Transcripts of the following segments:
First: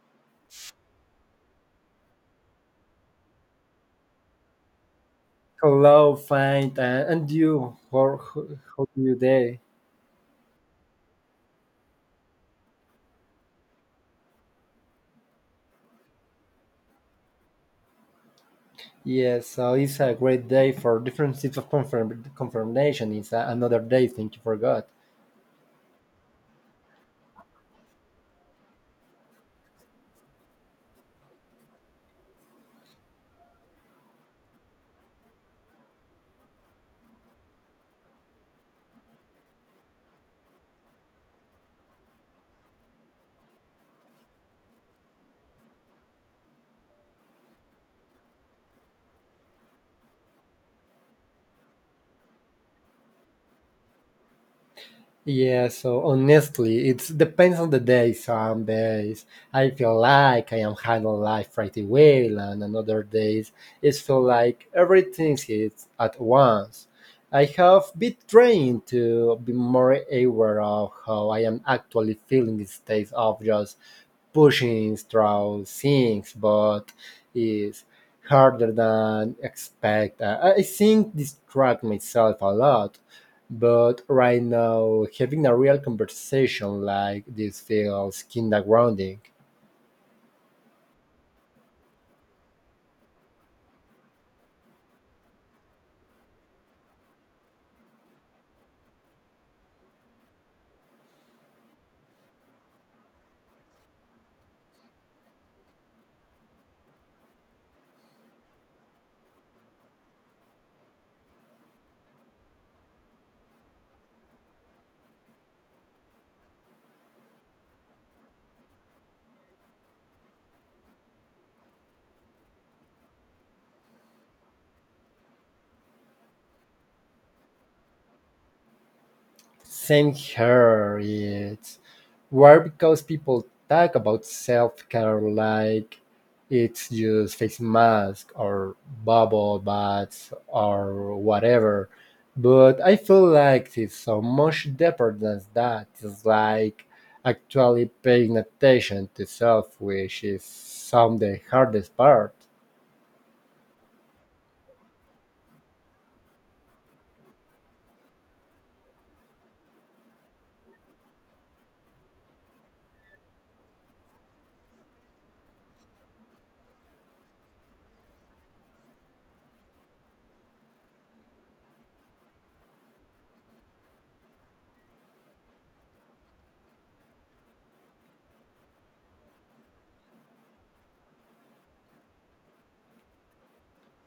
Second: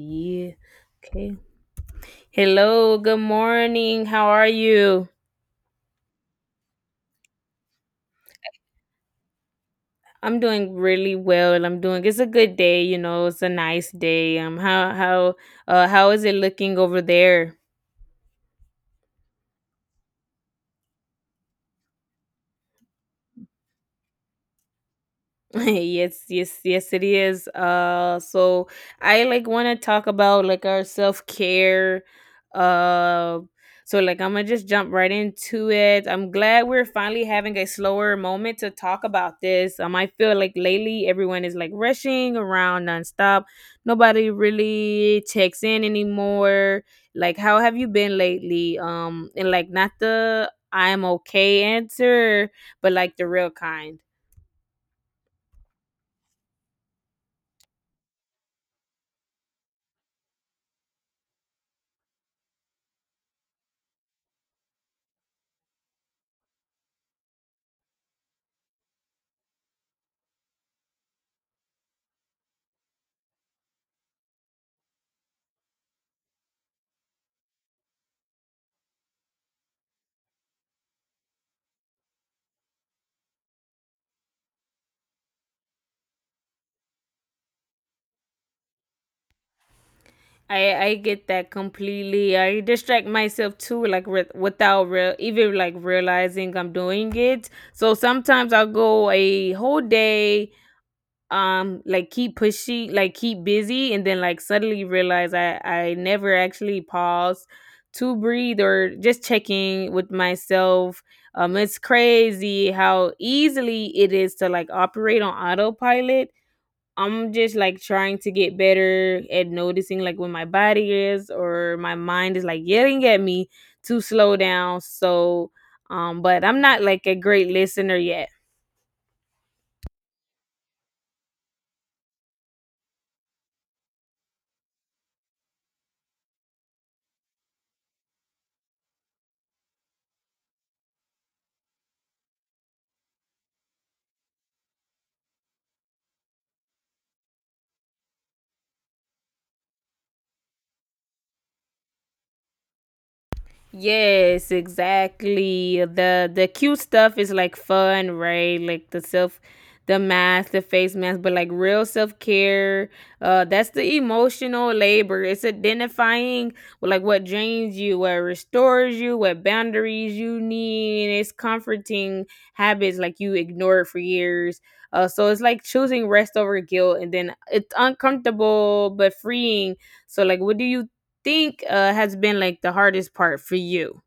Yeah. Okay. Hello. Good morning. How are you? Hello, fine, and you? How, do you day? I'm doing really well. I'm doing. It's a good day. It's a nice day. How is it looking over there? Yes, so it's a great day for different types of confirmation. It's another day. Thank you for God. Yes, yes, yes, it is, so I like want to talk about like our self-care. uh so like I'm gonna just jump right into it. I'm glad we're finally having a slower moment to talk about this. I feel like lately everyone is like rushing around nonstop. Nobody really checks in anymore. Like how have you been lately? And like not the I'm okay answer, but like the real kind. Yeah, so honestly, it depends on the day. Some days I feel like I am handling life pretty well, and another days it feel like everything hits at once. I have been trying to be more aware of how I am actually feeling instead of just pushing through things, but it's harder than expect. I think distract myself a lot but right now, having a real conversation like this feels kinda grounding. I get that completely. I distract myself too, like without real, even like realizing I'm doing it. So sometimes I'll go a whole day, like keep pushing, like keep busy, and then like suddenly realize I never actually pause to breathe or just checking with myself. It's crazy how easily it is to like operate on autopilot. I'm just like trying to get better at noticing like when my body is or my mind is like yelling at me to slow down. So, but I'm not like a great listener yet. Same here. It's weird because people talk about self care like it's just face mask or bubble baths or whatever. But I feel like it's so much deeper than that. It's like actually paying attention to self, which is some of the hardest part. Yes, exactly. The cute stuff is like fun, right? Like the mask, the face mask, but like real self-care, that's the emotional labor. It's identifying like what drains you, what restores you, what boundaries you need. It's comforting habits like you ignored for years. So it's like choosing rest over guilt, and then it's uncomfortable but freeing. So like what do you think has been like the hardest part for you?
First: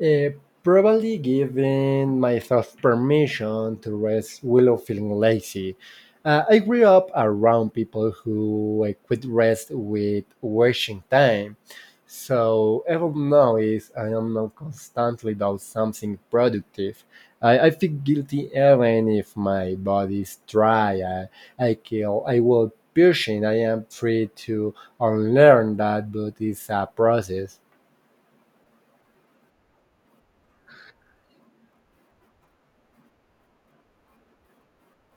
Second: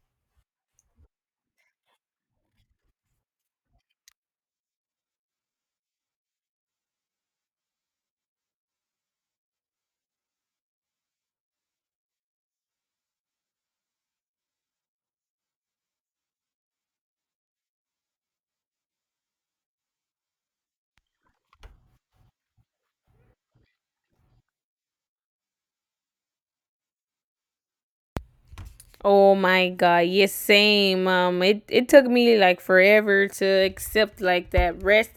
Eh, Probably giving myself permission to rest while feeling lazy. I grew up around people who equate rest with wasting time. So even now is I am not constantly doing something productive. I feel guilty even if my body is dry. I kill I will pushing. I am free to unlearn that but it's a process. Oh my god, yes, same. It took me like forever to accept like that rest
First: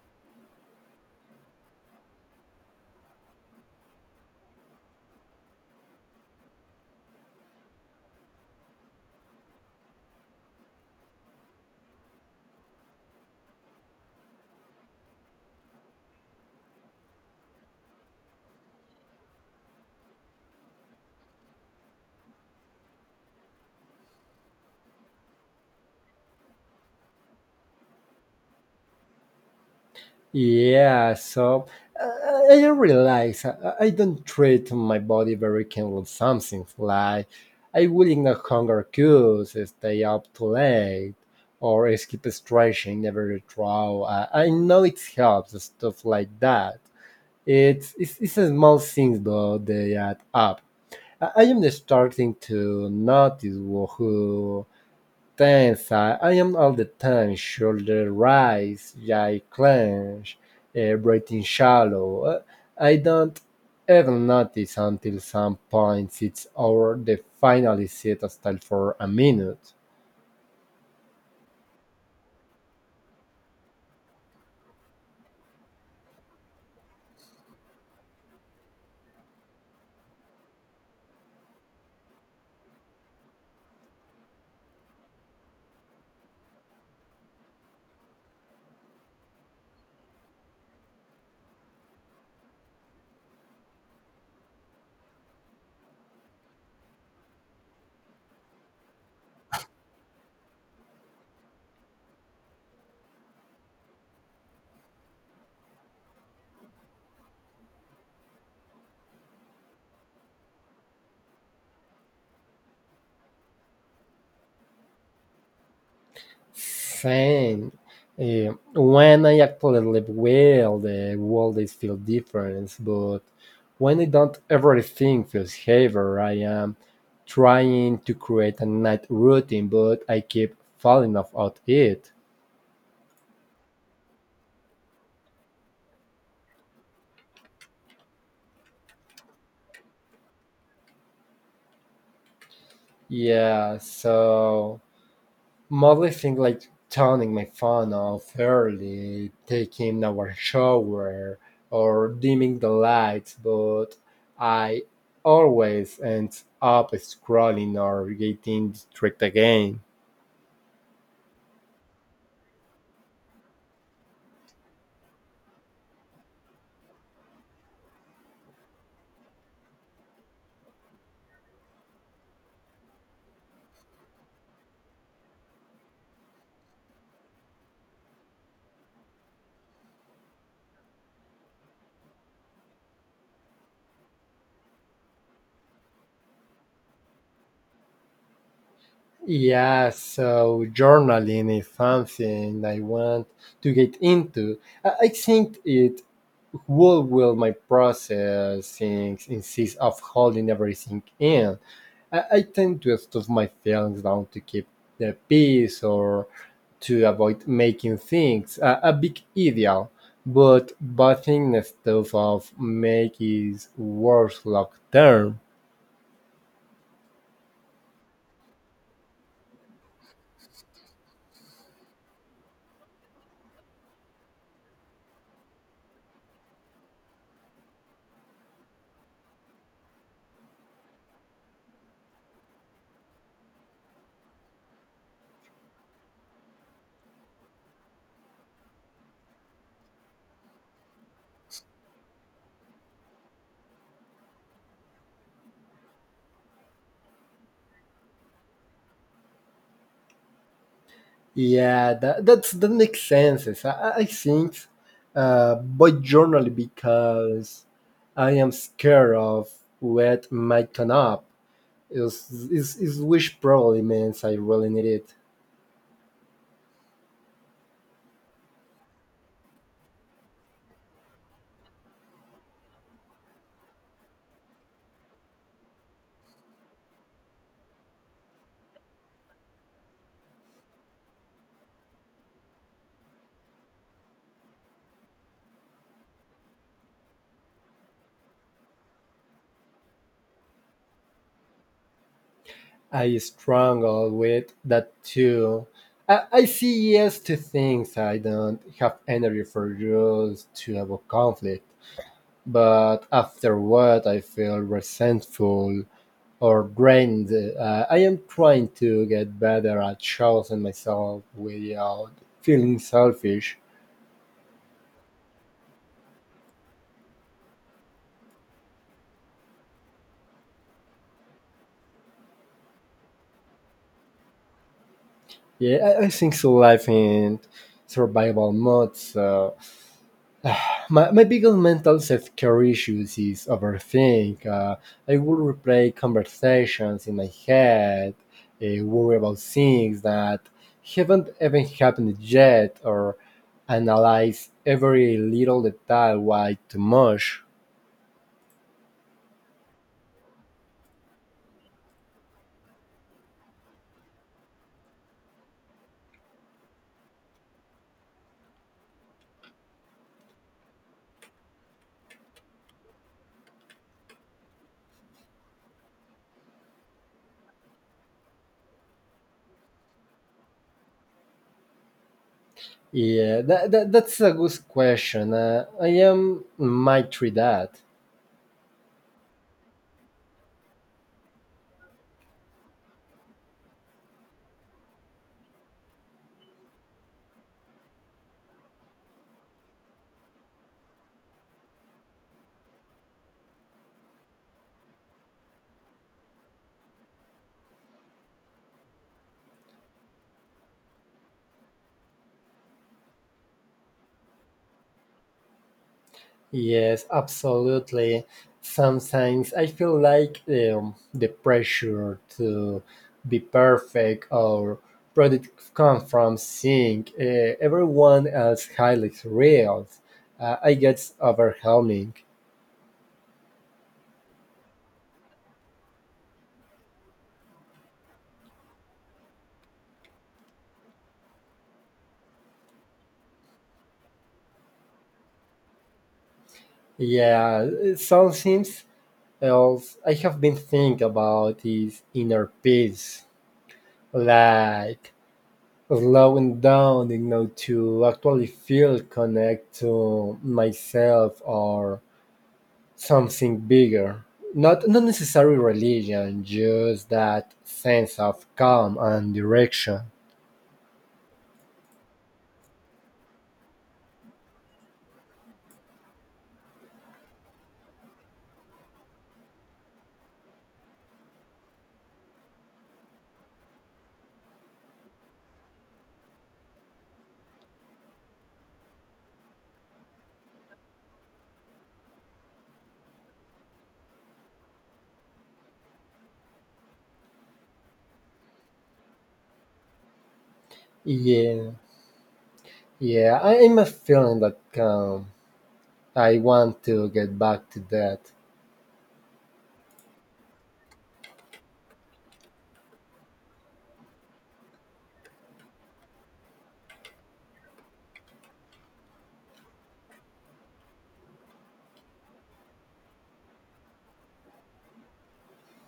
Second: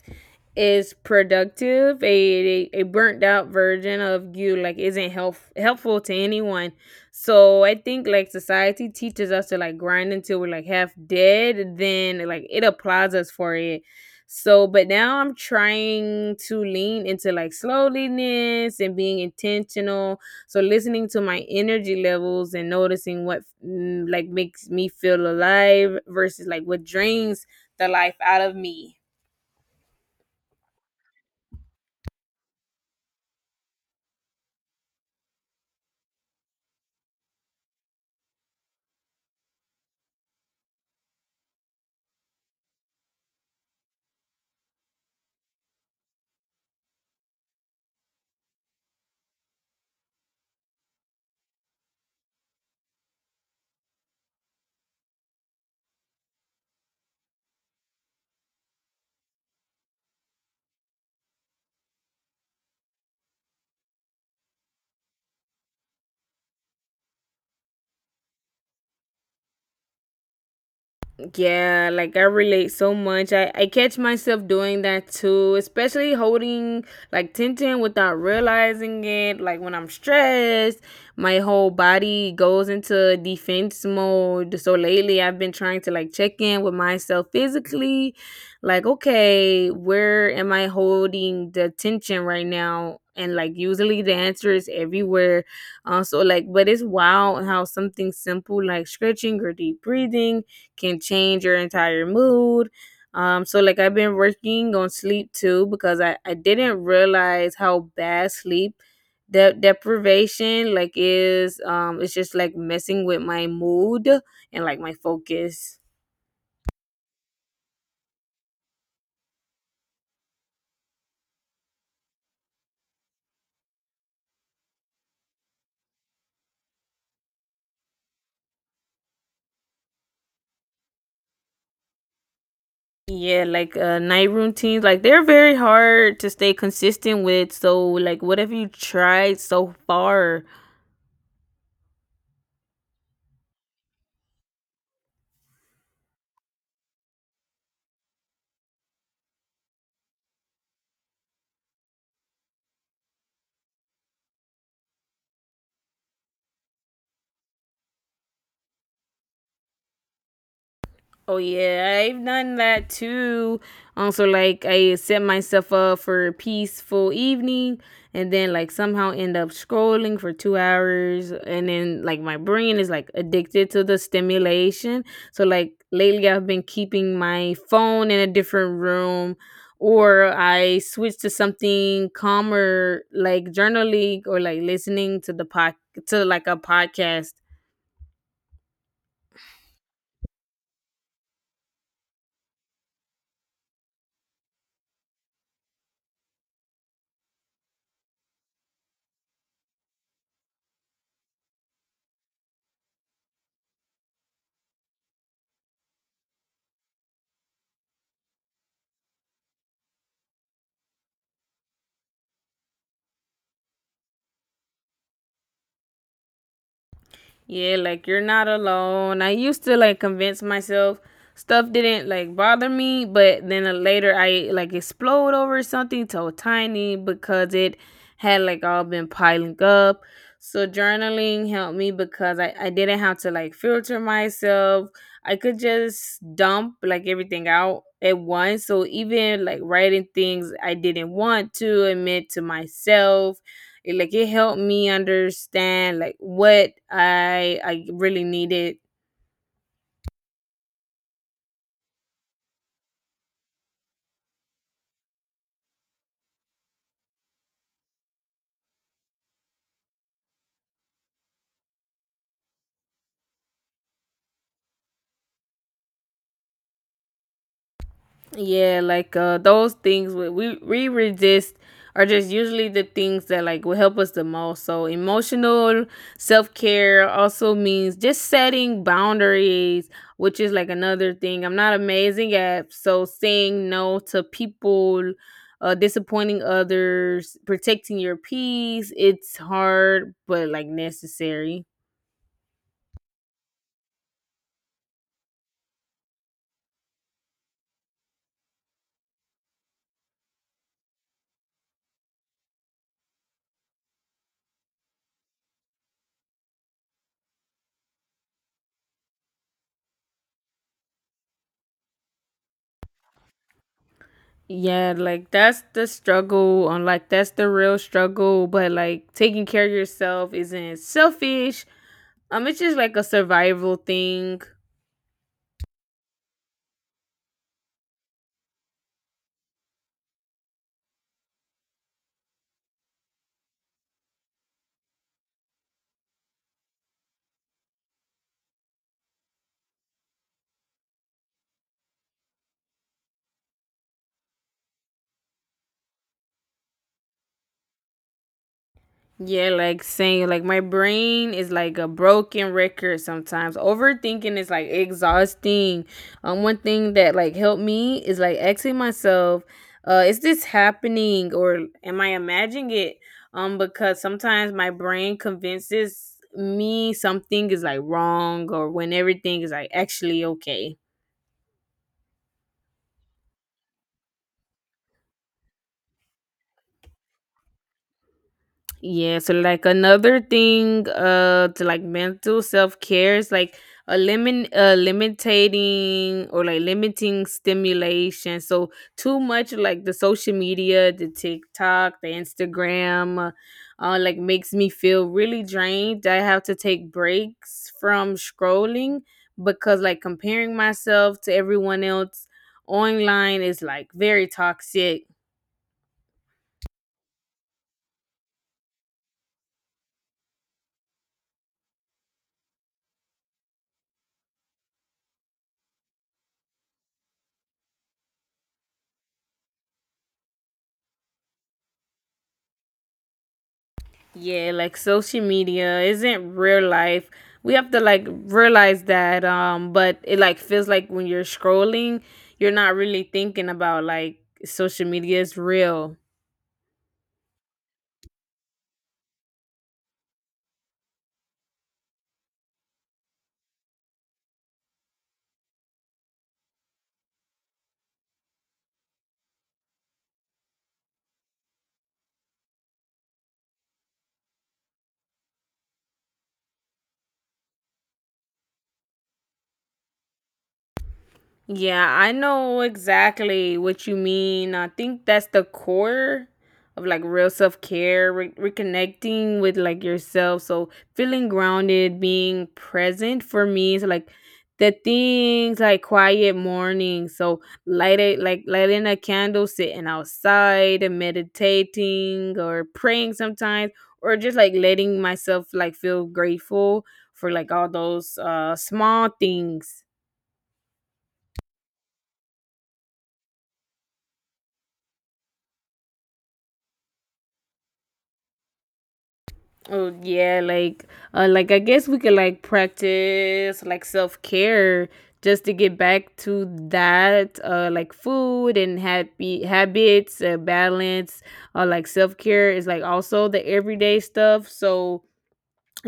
is productive. A burnt out version of you like isn't helpful to anyone. So I think like society teaches us to like grind until we're like half dead. Then like it applauds us for it. So, but now I'm trying to lean into like slowliness and being intentional, so listening to my energy levels and noticing what like makes me feel alive versus like what drains the life out of me. Yeah, so I realize I don't treat my body very kindly with some things like I will ignore hunger cues, stay up too late, or skip stretching, never draw. I know it helps, stuff like that. It's a small things, but they add up. I am starting to notice who tensa. I am all the time. Shoulder rise, jaw clench, breathing shallow. I don't even notice until some points it's over the final set style for a minute. Yeah, like I relate so much. I catch myself doing that too, especially holding like tension without realizing it. Like when I'm stressed, my whole body goes into defense mode. So lately, I've been trying to like check in with myself physically. Like, okay, where am I holding the tension right now? And like usually the answer is everywhere. Also, like, but it's wild how something simple like stretching or deep breathing can change your entire mood. So like I've been working on sleep too because I didn't realize how bad sleep deprivation like is. It's just like messing with my mood and like my focus. Same. When I actually live well, the world is feel different, but when I don't, everything feels heavier. I am trying to create a night routine, but I keep falling off out it. Yeah, like night routines, like they're very hard to stay consistent with. So, like, what have you tried so far? Yeah, so mostly things like turning my phone off early, taking our shower, or dimming the lights, but I always end up scrolling or getting distracted again. Oh yeah, I've done that too. Also, like I set myself up for a peaceful evening, and then like somehow end up scrolling for 2 hours, and then like my brain is like addicted to the stimulation. So like lately, I've been keeping my phone in a different room, or I switch to something calmer, like journaling or like listening to the pod to like a podcast. Yeah, so journaling is something I want to get into. I think it will my process things instead of holding everything in. I tend to stuff my feelings down to keep the peace or to avoid making things a big ideal. But buying the stuff of make is worse long term. Yeah, like you're not alone. I used to like convince myself stuff didn't like bother me, but then later I like explode over something so tiny because it had like all been piling up. So journaling helped me because I didn't have to like filter myself. I could just dump like everything out at once. So even like writing things I didn't want to admit to myself, it helped me understand like what I really needed. Yeah, that makes sense. I think but generally because I am scared of what might come up. Is which probably means I really need it. Yeah, like those things we resist are just usually the things that like will help us the most. So emotional self-care also means just setting boundaries, which is like another thing I'm not amazing at. So saying no to people, disappointing others, protecting your peace. It's hard, but like necessary. I struggle with that too. I say yes to things I don't have energy for just to avoid conflict, but afterward I feel resentful or drained. I am trying to get better at choosing myself without feeling selfish. Yeah, like that's the struggle on like that's the real struggle, but like taking care of yourself isn't selfish. It's just like a survival thing. Yeah, I think so life in survival mode, so my biggest mental self-care issues is overthink. I will replay conversations in my head, worry about things that haven't even happened yet, or analyze every little detail way too much. Yeah, like saying like my brain is like a broken record sometimes. Overthinking is like exhausting. One thing that like helped me is like asking myself, is this happening or am I imagining it? Because sometimes my brain convinces me something is like wrong or when everything is like actually okay. Yeah, that's a good question. I am might try that. Yeah, so like another thing to like mental self-care is like a limit limiting or like limiting stimulation. So too much like the social media, the TikTok, the Instagram like makes me feel really drained. I have to take breaks from scrolling because like comparing myself to everyone else online is like very toxic. Yes, absolutely. Sometimes I feel like the pressure to be perfect or product come from seeing everyone else highlights reels. I get overwhelming. Yeah, like social media isn't real life. We have to like realize that. But it like feels like when you're scrolling, you're not really thinking about like social media is real. Yeah, sometimes else I have been thinking about is inner peace, like slowing down, you know, to actually feel connect to myself or something bigger. Not necessarily religion, just that sense of calm and direction. Yeah, I know exactly what you mean. I think that's the core of like real self care, reconnecting with like yourself. So feeling grounded, being present for me is like the things like quiet mornings. So light it like lighting a candle, sitting outside and meditating or praying sometimes, or just like letting myself like feel grateful for like all those small things. Yeah, yeah, I am feeling that calm. I want to get back to that. Oh yeah, like I guess we could like practice like self care just to get back to that, like food and happy habits, balance, like self care is like also the everyday stuff. So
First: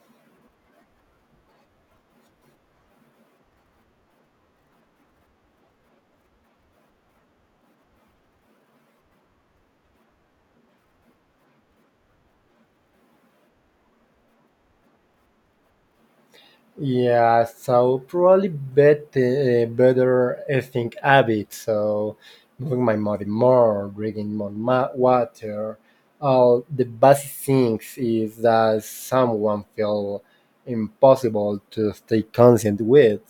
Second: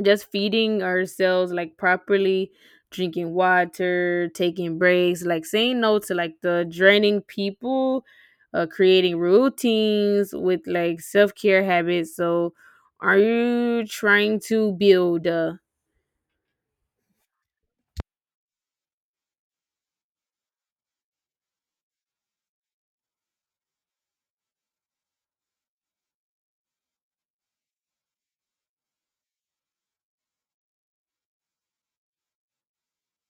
just feeding ourselves like properly, drinking water, taking breaks, like saying no to like the draining people, creating routines with like self-care habits, so are you trying to build Yeah, so probably better, better eating habits. So moving my body more, drinking more water. All the basic things is that someone feel impossible to stay constant with.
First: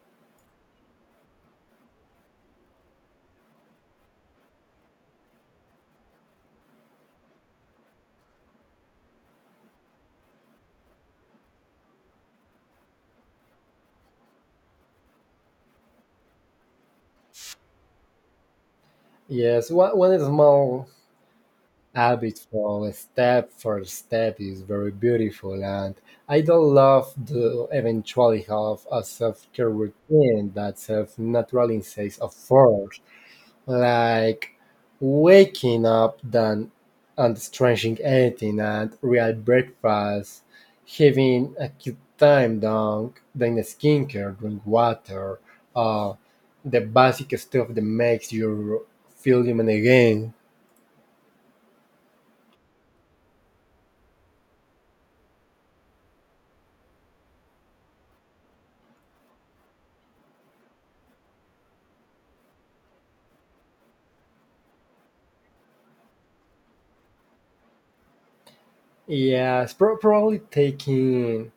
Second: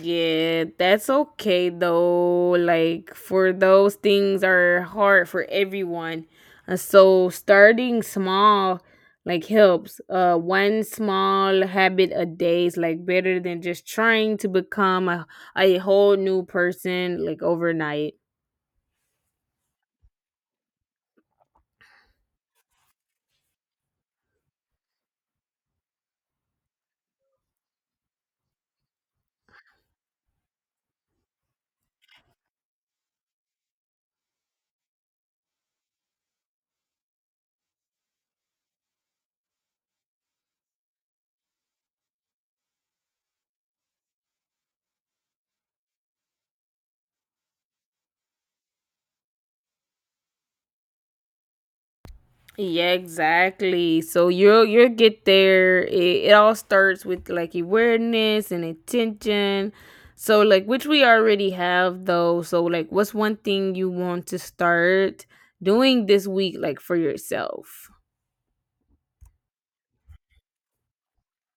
Yeah, that's okay though. Like for those things are hard for everyone. So starting small like helps. One small habit a day is like better than just trying to become a whole new person like overnight. Yes, one small habit for step is very beautiful, and I don't love to eventually have a self care routine that serves natural insights of force. Like waking up then and stretching anything and real breakfast, having a cute time down, then skincare, drink water, uh, the basic stuff that makes you feel human again. Yeah, exactly. So you'll get there. It all starts with like awareness and attention. So like which we already have though. So like what's one thing you want to start doing this week like for yourself? Yes, probably taking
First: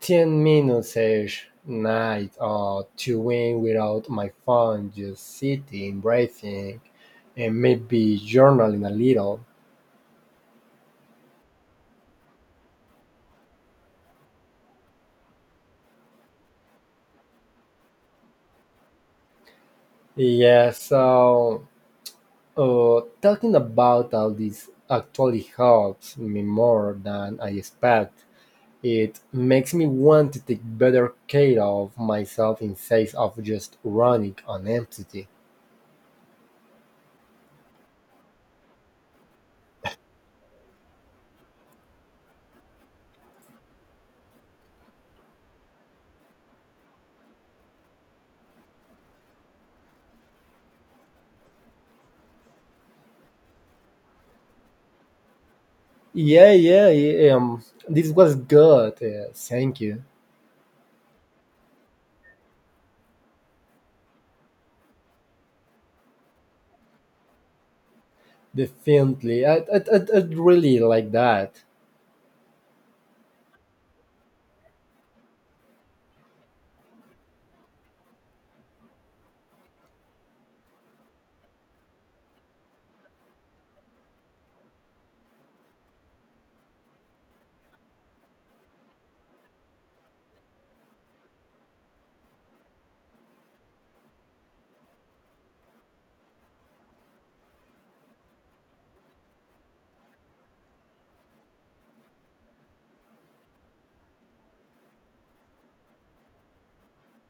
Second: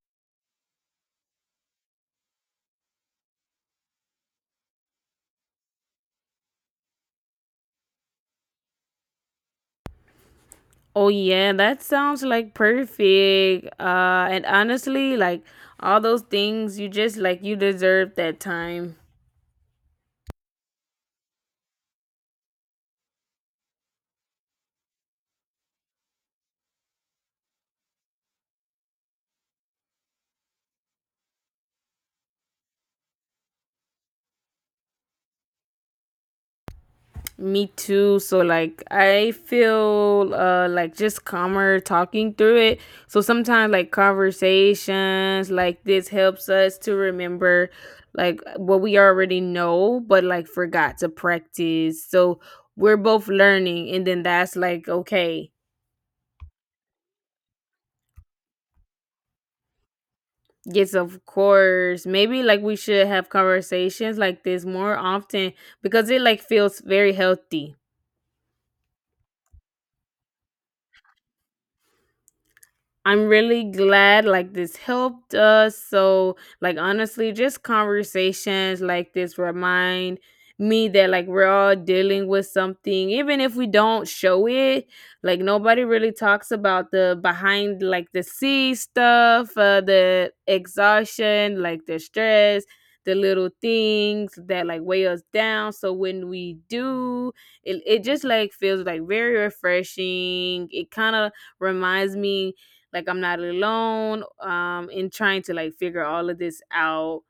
10 minutes each night or to win without my phone, just sitting, breathing, and maybe journaling a little. Oh yeah, that sounds like perfect. And honestly, like all those things you just like, you deserve that time. Yeah, so talking about all this actually helps me more than I expect. It makes me want to take better care of myself instead of just running on empty. Me too. So like I feel like just calmer talking through it. So sometimes like conversations like this helps us to remember like what we already know but like forgot to practice. So we're both learning, and then that's like okay. Yeah, yeah, yeah, um, this was good. Thank you. Yes, of course. Maybe like we should have conversations like this more often because it like feels very healthy. Definitely, I really like that. I'm really glad like this helped us. So like honestly, just conversations like this remind me that like we're all dealing with something even if we don't show it. Like nobody really talks about the behind, like the sea stuff, the exhaustion, like the stress, the little things that like weigh us down. So when we do it just like feels like very refreshing. It kind of reminds me like I'm not alone, in trying to like figure all of this out.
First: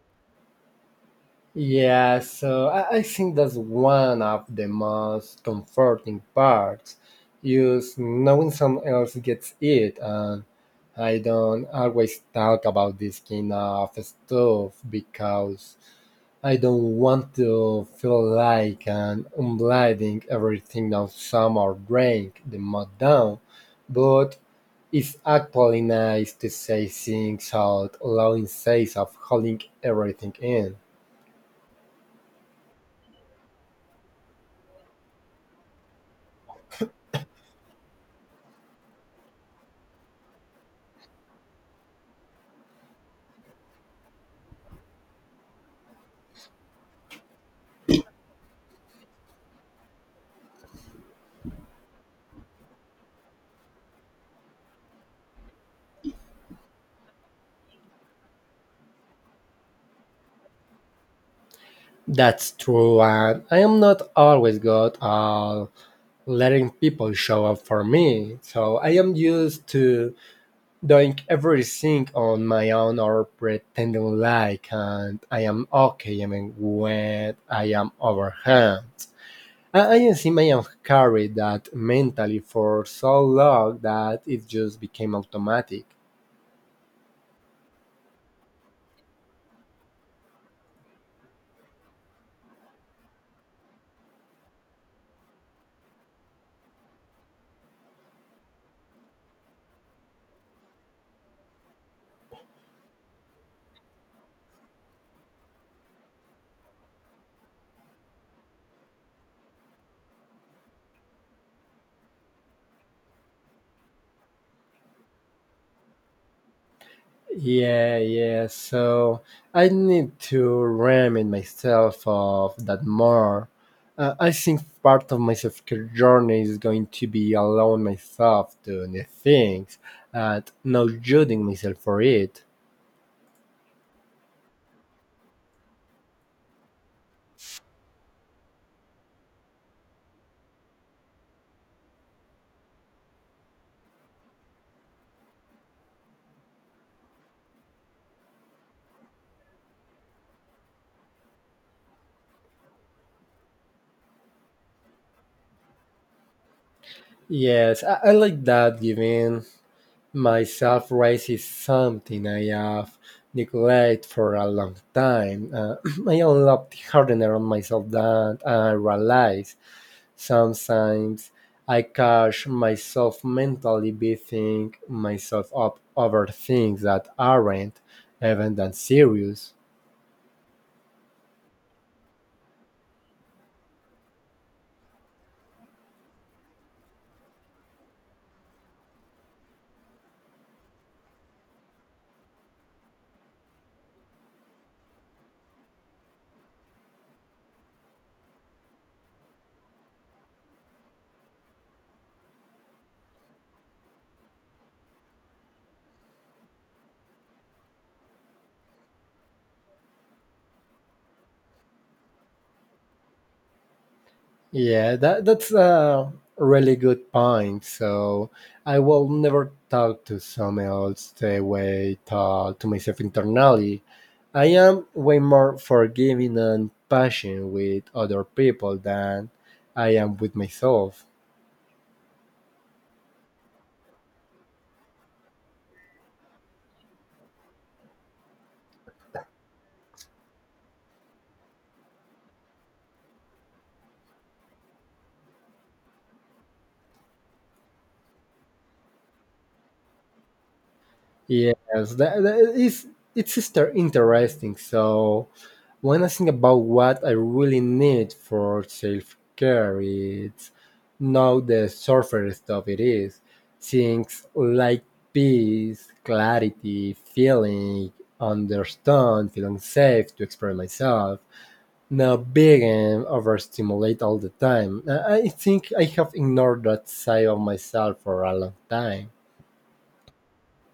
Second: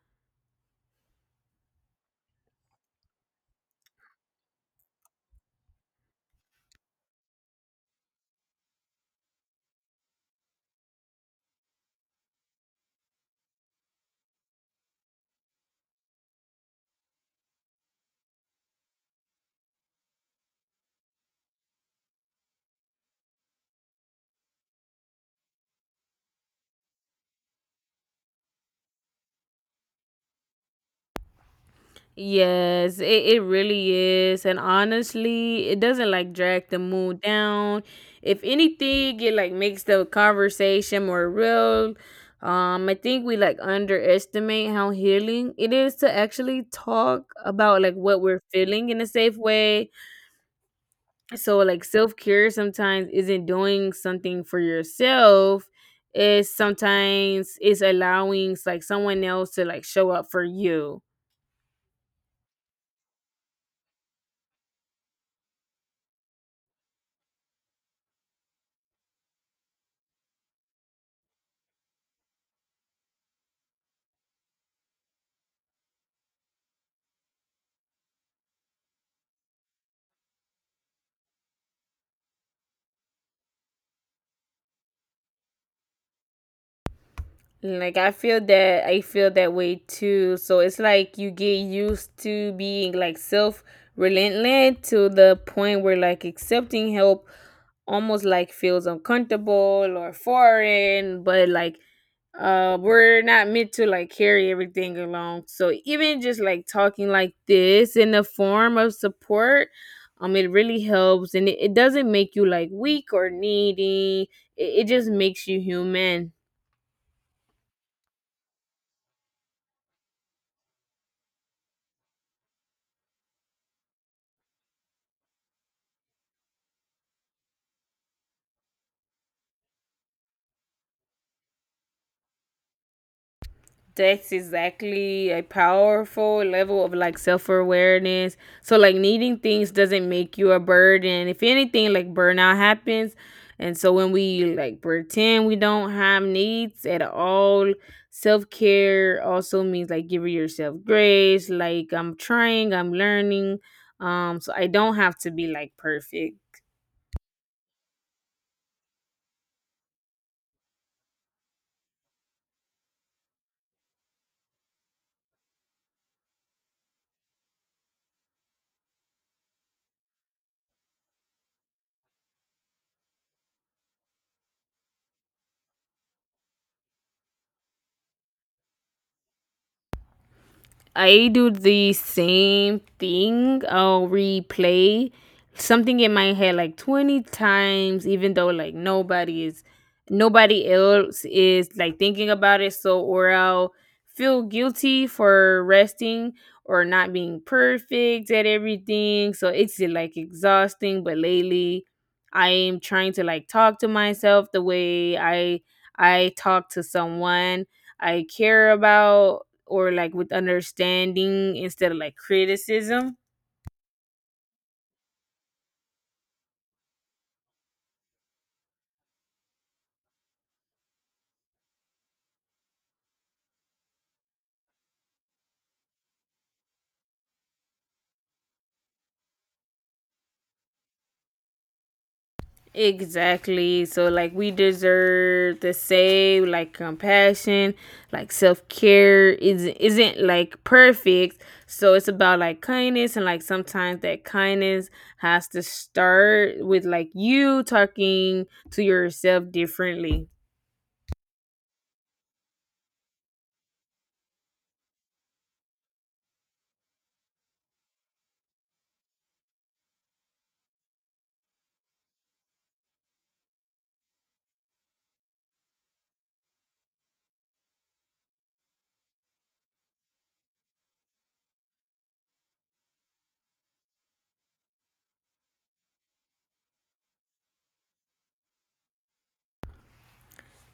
Yeah, so I think that's one of the most comforting parts is knowing someone else gets it and I don't always talk about this kind of stuff because I don't want to feel like I'm unblinding everything down some or drink the mud down. But it's actually nice to say things out loud instead of holding everything in. Yes, it really is, and honestly it doesn't like drag the mood down. If anything, it like makes the conversation more real. I think we like underestimate how healing it is to actually talk about like what we're feeling in a safe way. So like self-care sometimes isn't doing something for yourself, is sometimes is allowing like someone else to like show up for you. That's true, and I am not always good at letting people show up for me, so I am used to doing everything on my own or pretending like and I am okay even when I am overwhelmed. I assume I have carried that mentally for so long that it just became automatic. Like I feel that, I feel that way too. So it's like you get used to being like self relentless to the point where like accepting help almost like feels uncomfortable or foreign. But like we're not meant to like carry everything along. So even just like talking like this in the form of support, it really helps. And it doesn't make you like weak or needy. It just makes you human. Yeah, yeah. So I need to remind myself of that more. I think part of my self care journey is going to be allowing myself doing the things and not judging myself for it. That's exactly a powerful level of like self-awareness. So like needing things doesn't make you a burden. If anything, like burnout happens. And so when we like pretend we don't have needs at all, self-care also means like giving yourself grace. Like I'm trying, I'm learning. So I don't have to be like perfect. Yes, I like that giving myself raise is something I have neglected for a long time. I unlocked harder on myself than I realized. Sometimes I catch myself mentally beating myself up over things that aren't even that serious. I do the same thing. I'll replay something in my head like 20 times, even though like nobody else is like thinking about it. So, or I'll feel guilty for resting or not being perfect at everything. So it's like exhausting. But lately, I am trying to like talk to myself the way I talk to someone I care about or like with understanding instead of like criticism. Yeah, that's a really good point. So I will never talk to someone else the way I talk to myself internally. I am way more forgiving and patient with other people than I am with myself. Exactly. So like we deserve the same like compassion, like self-care is isn't like perfect. So it's about like kindness and like sometimes that kindness has to start with like you talking to yourself differently. Yes, that is it's just interesting. So when I think about what I really need for self care, it's not the surface stuff. It is things like peace, clarity, feeling understand, feeling safe to express myself. Not being overstimulated all the time. I think I have ignored that side of myself for a long time.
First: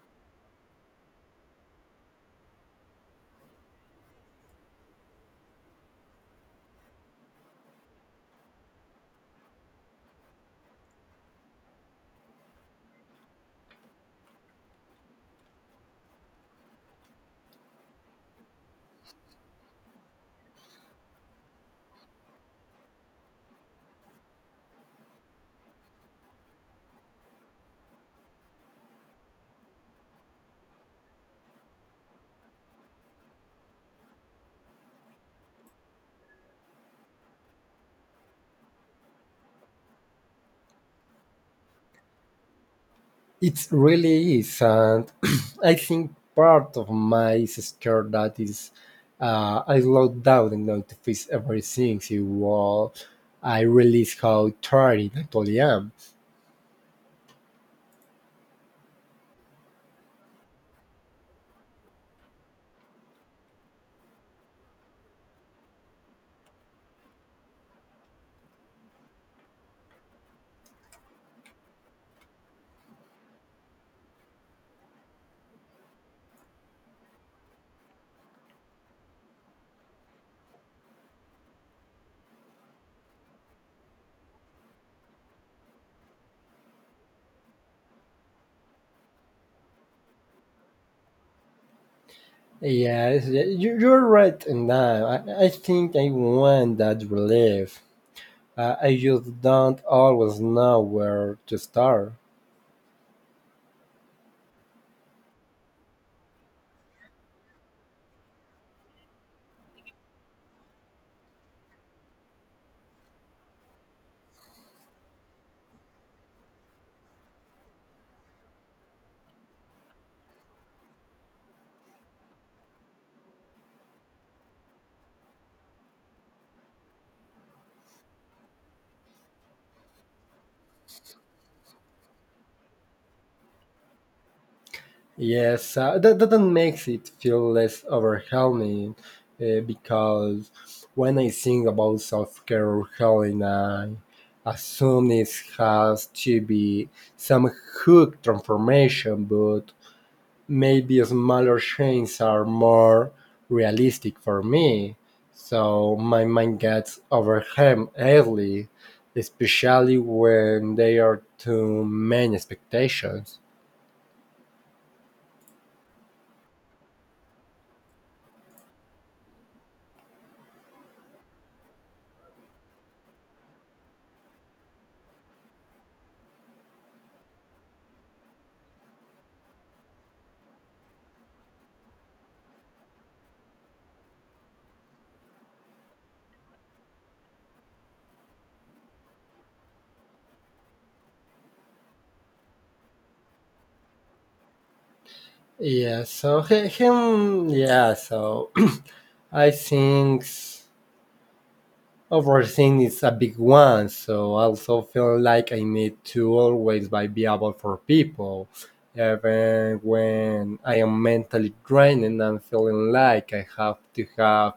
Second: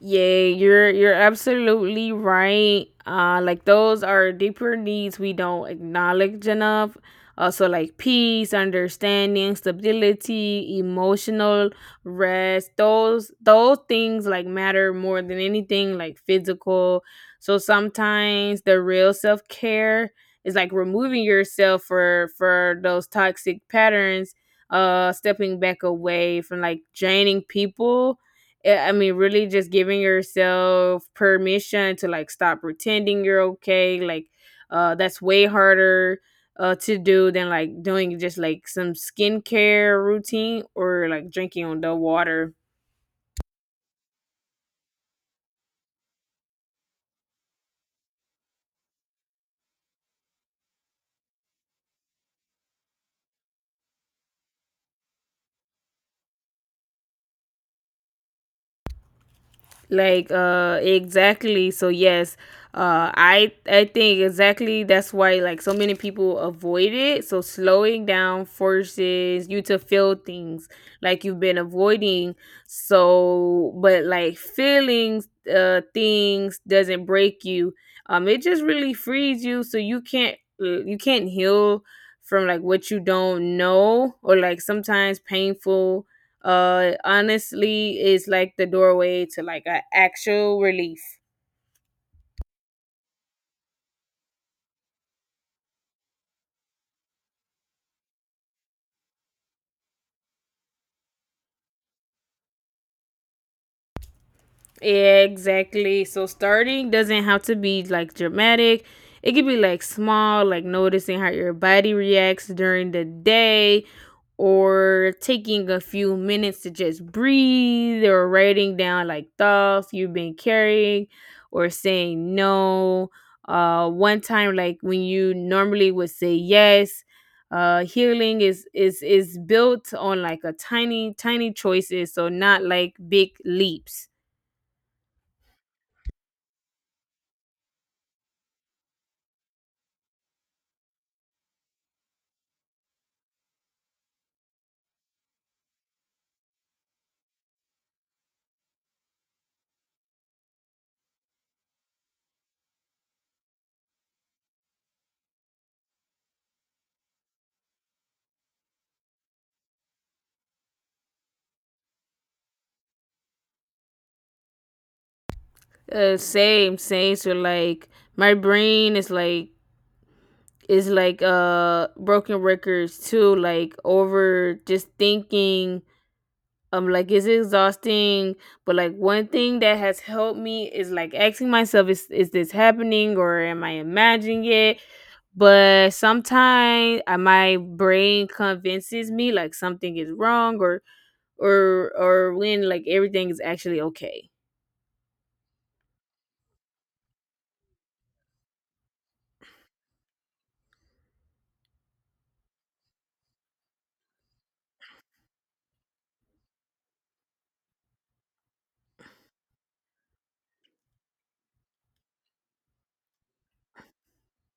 Yeah, you're absolutely right. Like those are deeper needs we don't acknowledge enough. Also, like peace, understanding, stability, emotional rest. Those things like matter more than anything like physical. So sometimes the real self care is like removing yourself for those toxic patterns. Stepping back away from like draining people. I mean, really just giving yourself permission to like stop pretending you're okay. That's way harder to do than like doing just like some skincare routine or like drinking on the water. It really is, and I think part of my is scared that is I slow down enough to fix everything so while I realize how tired I actually am. Exactly so yes, I think exactly that's why like so many people avoid it, so slowing down forces you to feel things like you've been avoiding. So but like feelings, things doesn't break you. It just really frees you, so you can't heal from like what you don't know, or like sometimes painful honestly is like the doorway to like a actual relief. Yes, you're right, and I think I want that relief. I just don't always know where to start. Yeah, exactly, so starting doesn't have to be like dramatic. It could be like small, like noticing how your body reacts during the day, or taking a few minutes to just breathe, or writing down like thoughts you've been carrying, or saying no one time like when you normally would say yes. Healing is built on like a tiny tiny choices, so not like big leaps. Yes, that makes it feel less overwhelming because when I think about self care healing, I assume it has to be some hook transformation, but maybe smaller changes are more realistic for me. So my mind gets overwhelmed easily, especially when there are too many expectations. Same so like my brain is like broken records too, like over just thinking. Like it's exhausting, but like one thing that has helped me is like asking myself, is this happening or am I imagining it? But sometimes my brain convinces me like something is wrong, or when like everything is actually okay. Yeah, so I think overthink is a big one. So I also feel like I need to always be available for people, even when I am mentally drained and I'm feeling like I have to have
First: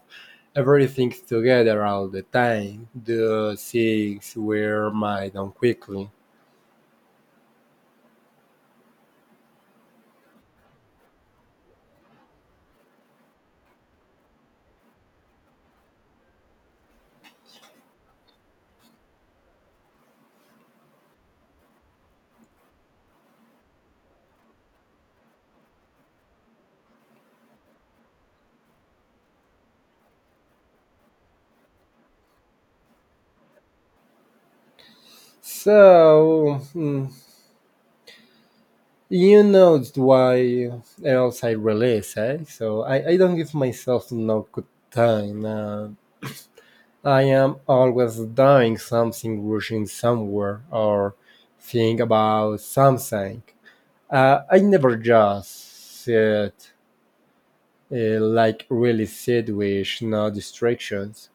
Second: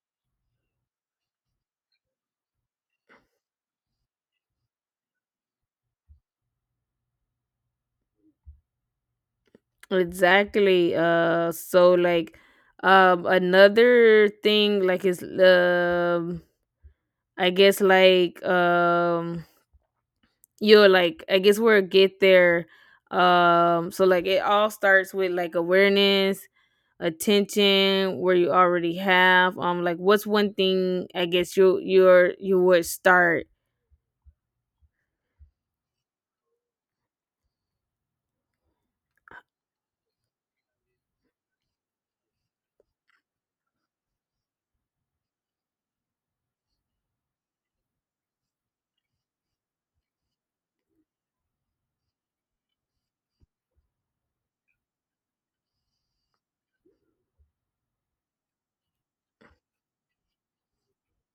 everything together all the time. Do things wear my down quickly. Exactly, so like another thing like is i guess like um You're like I guess we'll get there. So like it all starts with like awareness, attention, where you already have. Like what's one thing I guess you would start So. mm, You know it's why else I release, So I don't give myself no good time. I am always doing something, rushing somewhere, or think about something. I never just sit, like really sit with no distractions.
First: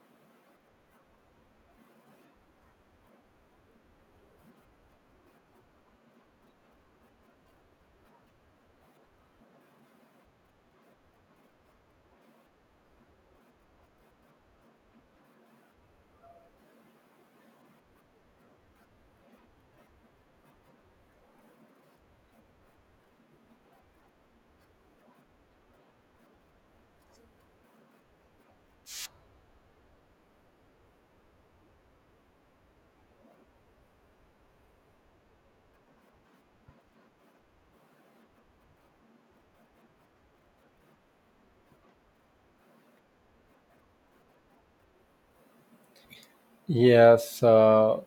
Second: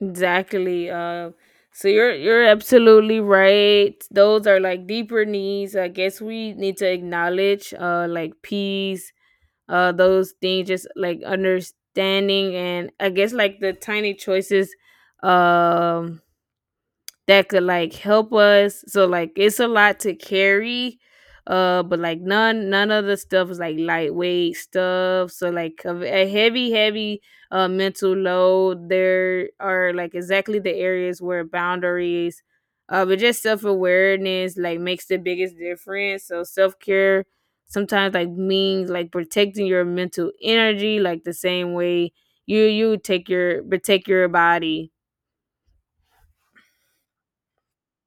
exactly. So you're absolutely right. Those are like deeper needs. I guess we need to acknowledge like peace, those things just like understanding, and I guess like the tiny choices um that could like help us. So like it's a lot to carry. But like none of the stuff is like lightweight stuff. So like a heavy, heavy mental load. There are like exactly the areas where boundaries, but just self awareness like makes the biggest difference. So self care sometimes like means like protecting your mental energy like the same way you take your protect your body. Yes,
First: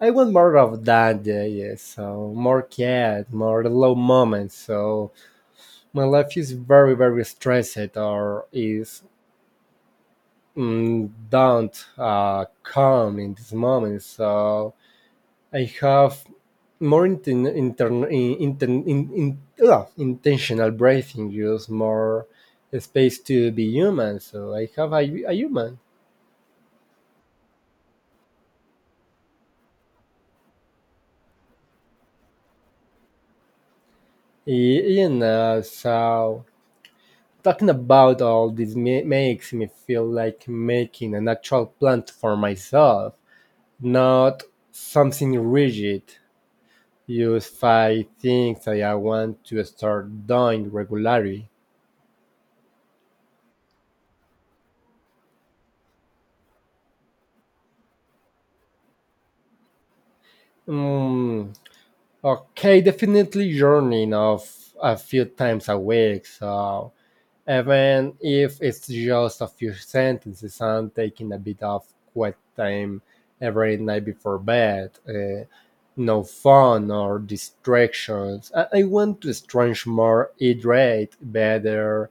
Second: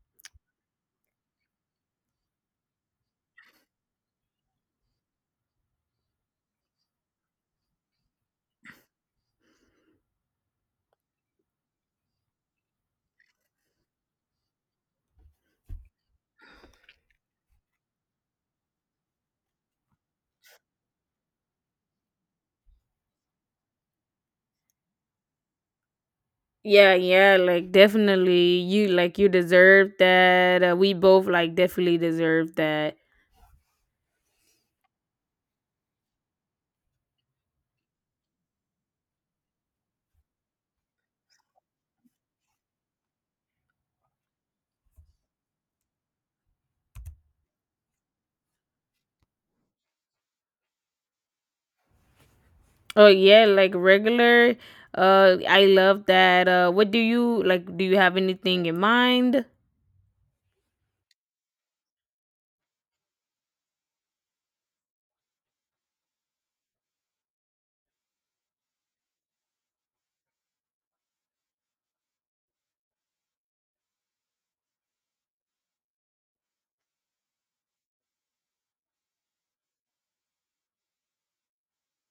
I want more of that, yes. So more cat, more low moments, so my life is very very stressed or is don't calm in this moment so I have more intentional breathing use more space to be human so I have a human. Yeah, yeah, like definitely you like you deserve that. We both like definitely deserve that. Y- and So talking about all this makes me feel like making an actual plan for myself, not something rigid. Yes, five things I want to start doing regularly. Oh yeah, like regular, I love that. Uh, what do you like, do you have anything in mind? Mm, okay, definitely journaling of a few times a week. So even if it's just a few sentences and taking a bit of quiet time every night before bed, no phone or distractions. I want to stretch more, hydrate better,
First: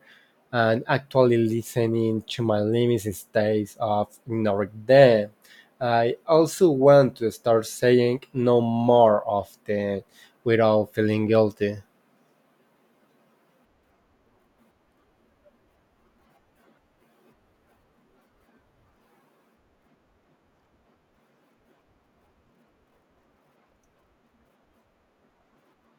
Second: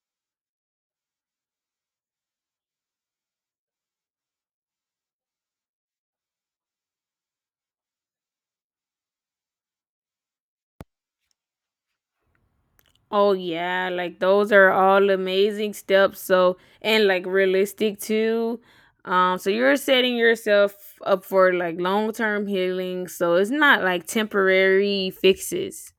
and actually listening to my limits instead of ignoring them. I also want to start saying no more often without feeling guilty. Oh yeah, like those are all amazing steps. So, and like realistic too. Um, so you're setting yourself up for like long-term healing, so it's not like temporary fixes.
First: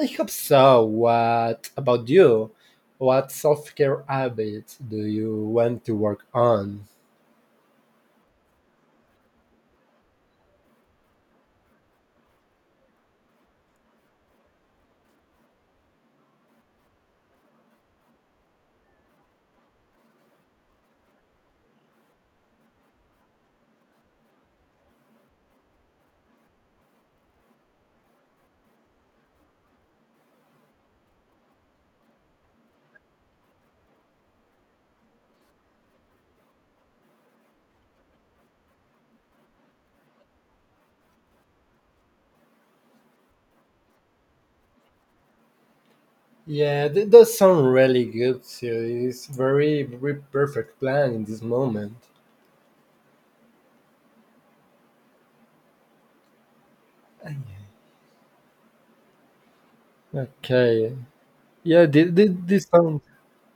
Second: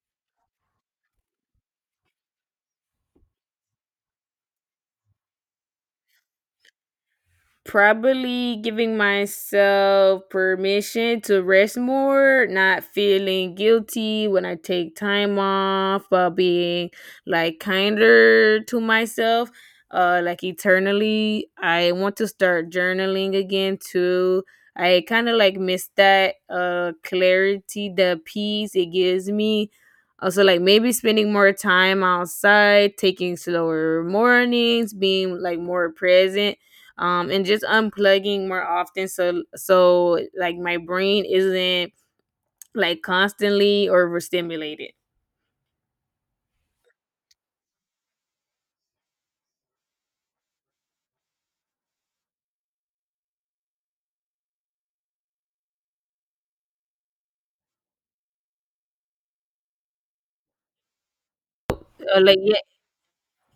I hope so. What about you? What self care habits do you want to work on? Probably giving myself permission to rest more, not feeling guilty when I take time off, but being like kinder to myself, like eternally. I want to start journaling again too. I kind of like miss that clarity, the peace it gives me. Also, like maybe spending more time outside, taking slower mornings, being like more present, and just unplugging more often, so so like my brain isn't like constantly overstimulated. Yeah, that does sound really good too. It's very, very perfect plan in this moment. Okay. Yeah, this, uh, like yeah this sounds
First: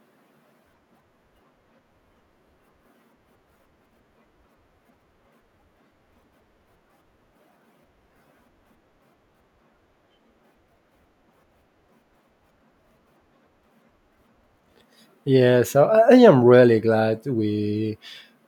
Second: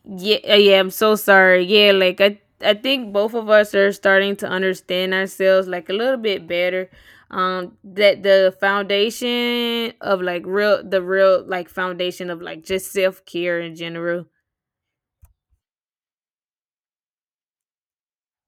yeah uh, yeah i'm so sorry. Yeah, like I think both of us are starting to understand ourselves like a little bit better, that the foundation of like real, the real like foundation of like just self-care in general. Yeah, so I am really glad we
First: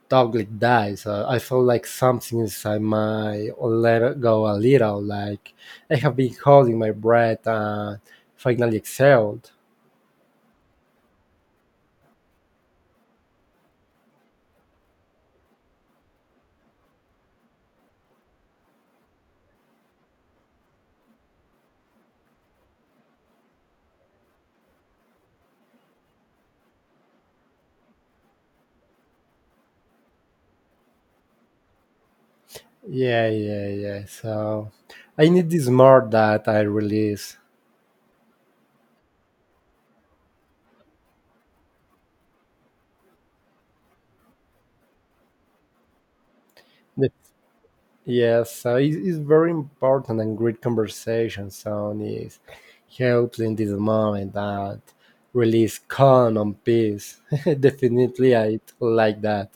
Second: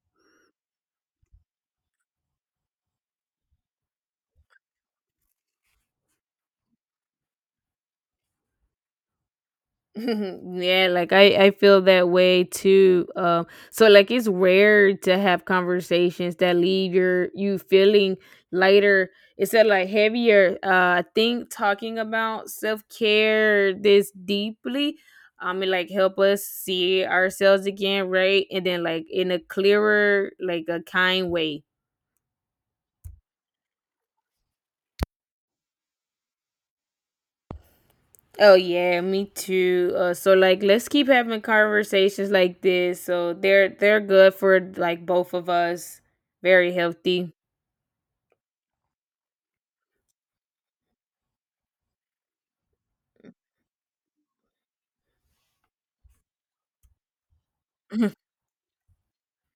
talked like that. So I feel like something inside my let go a little. Like I have been holding my breath and finally exhaled. Yeah, like I feel that way too. So like it's rare to have conversations that leave your you feeling lighter instead of like heavier. I think talking about self care this deeply, it like help us see ourselves again, right? And then like in a clearer, like a kind way. Yeah. So I need this more that I release. Oh yeah, me too. So like, let's keep having conversations like this. So they're good for like both of us. Very The- healthy. Yeah, so it's very important and great conversation. So is helps in this moment that release calm and peace. Definitely, I like that.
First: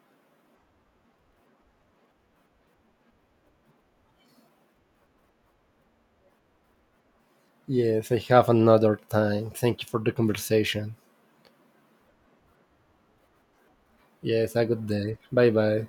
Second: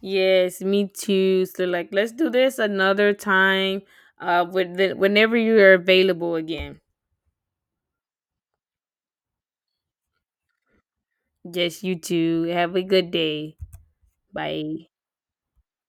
Yes, me too. So like, let's do this another time. With the, whenever you are available again. Yes, I have another time. Thank you for the conversation. Yes, you too. Have a good day. Yes, a good Bye. day. Bye bye.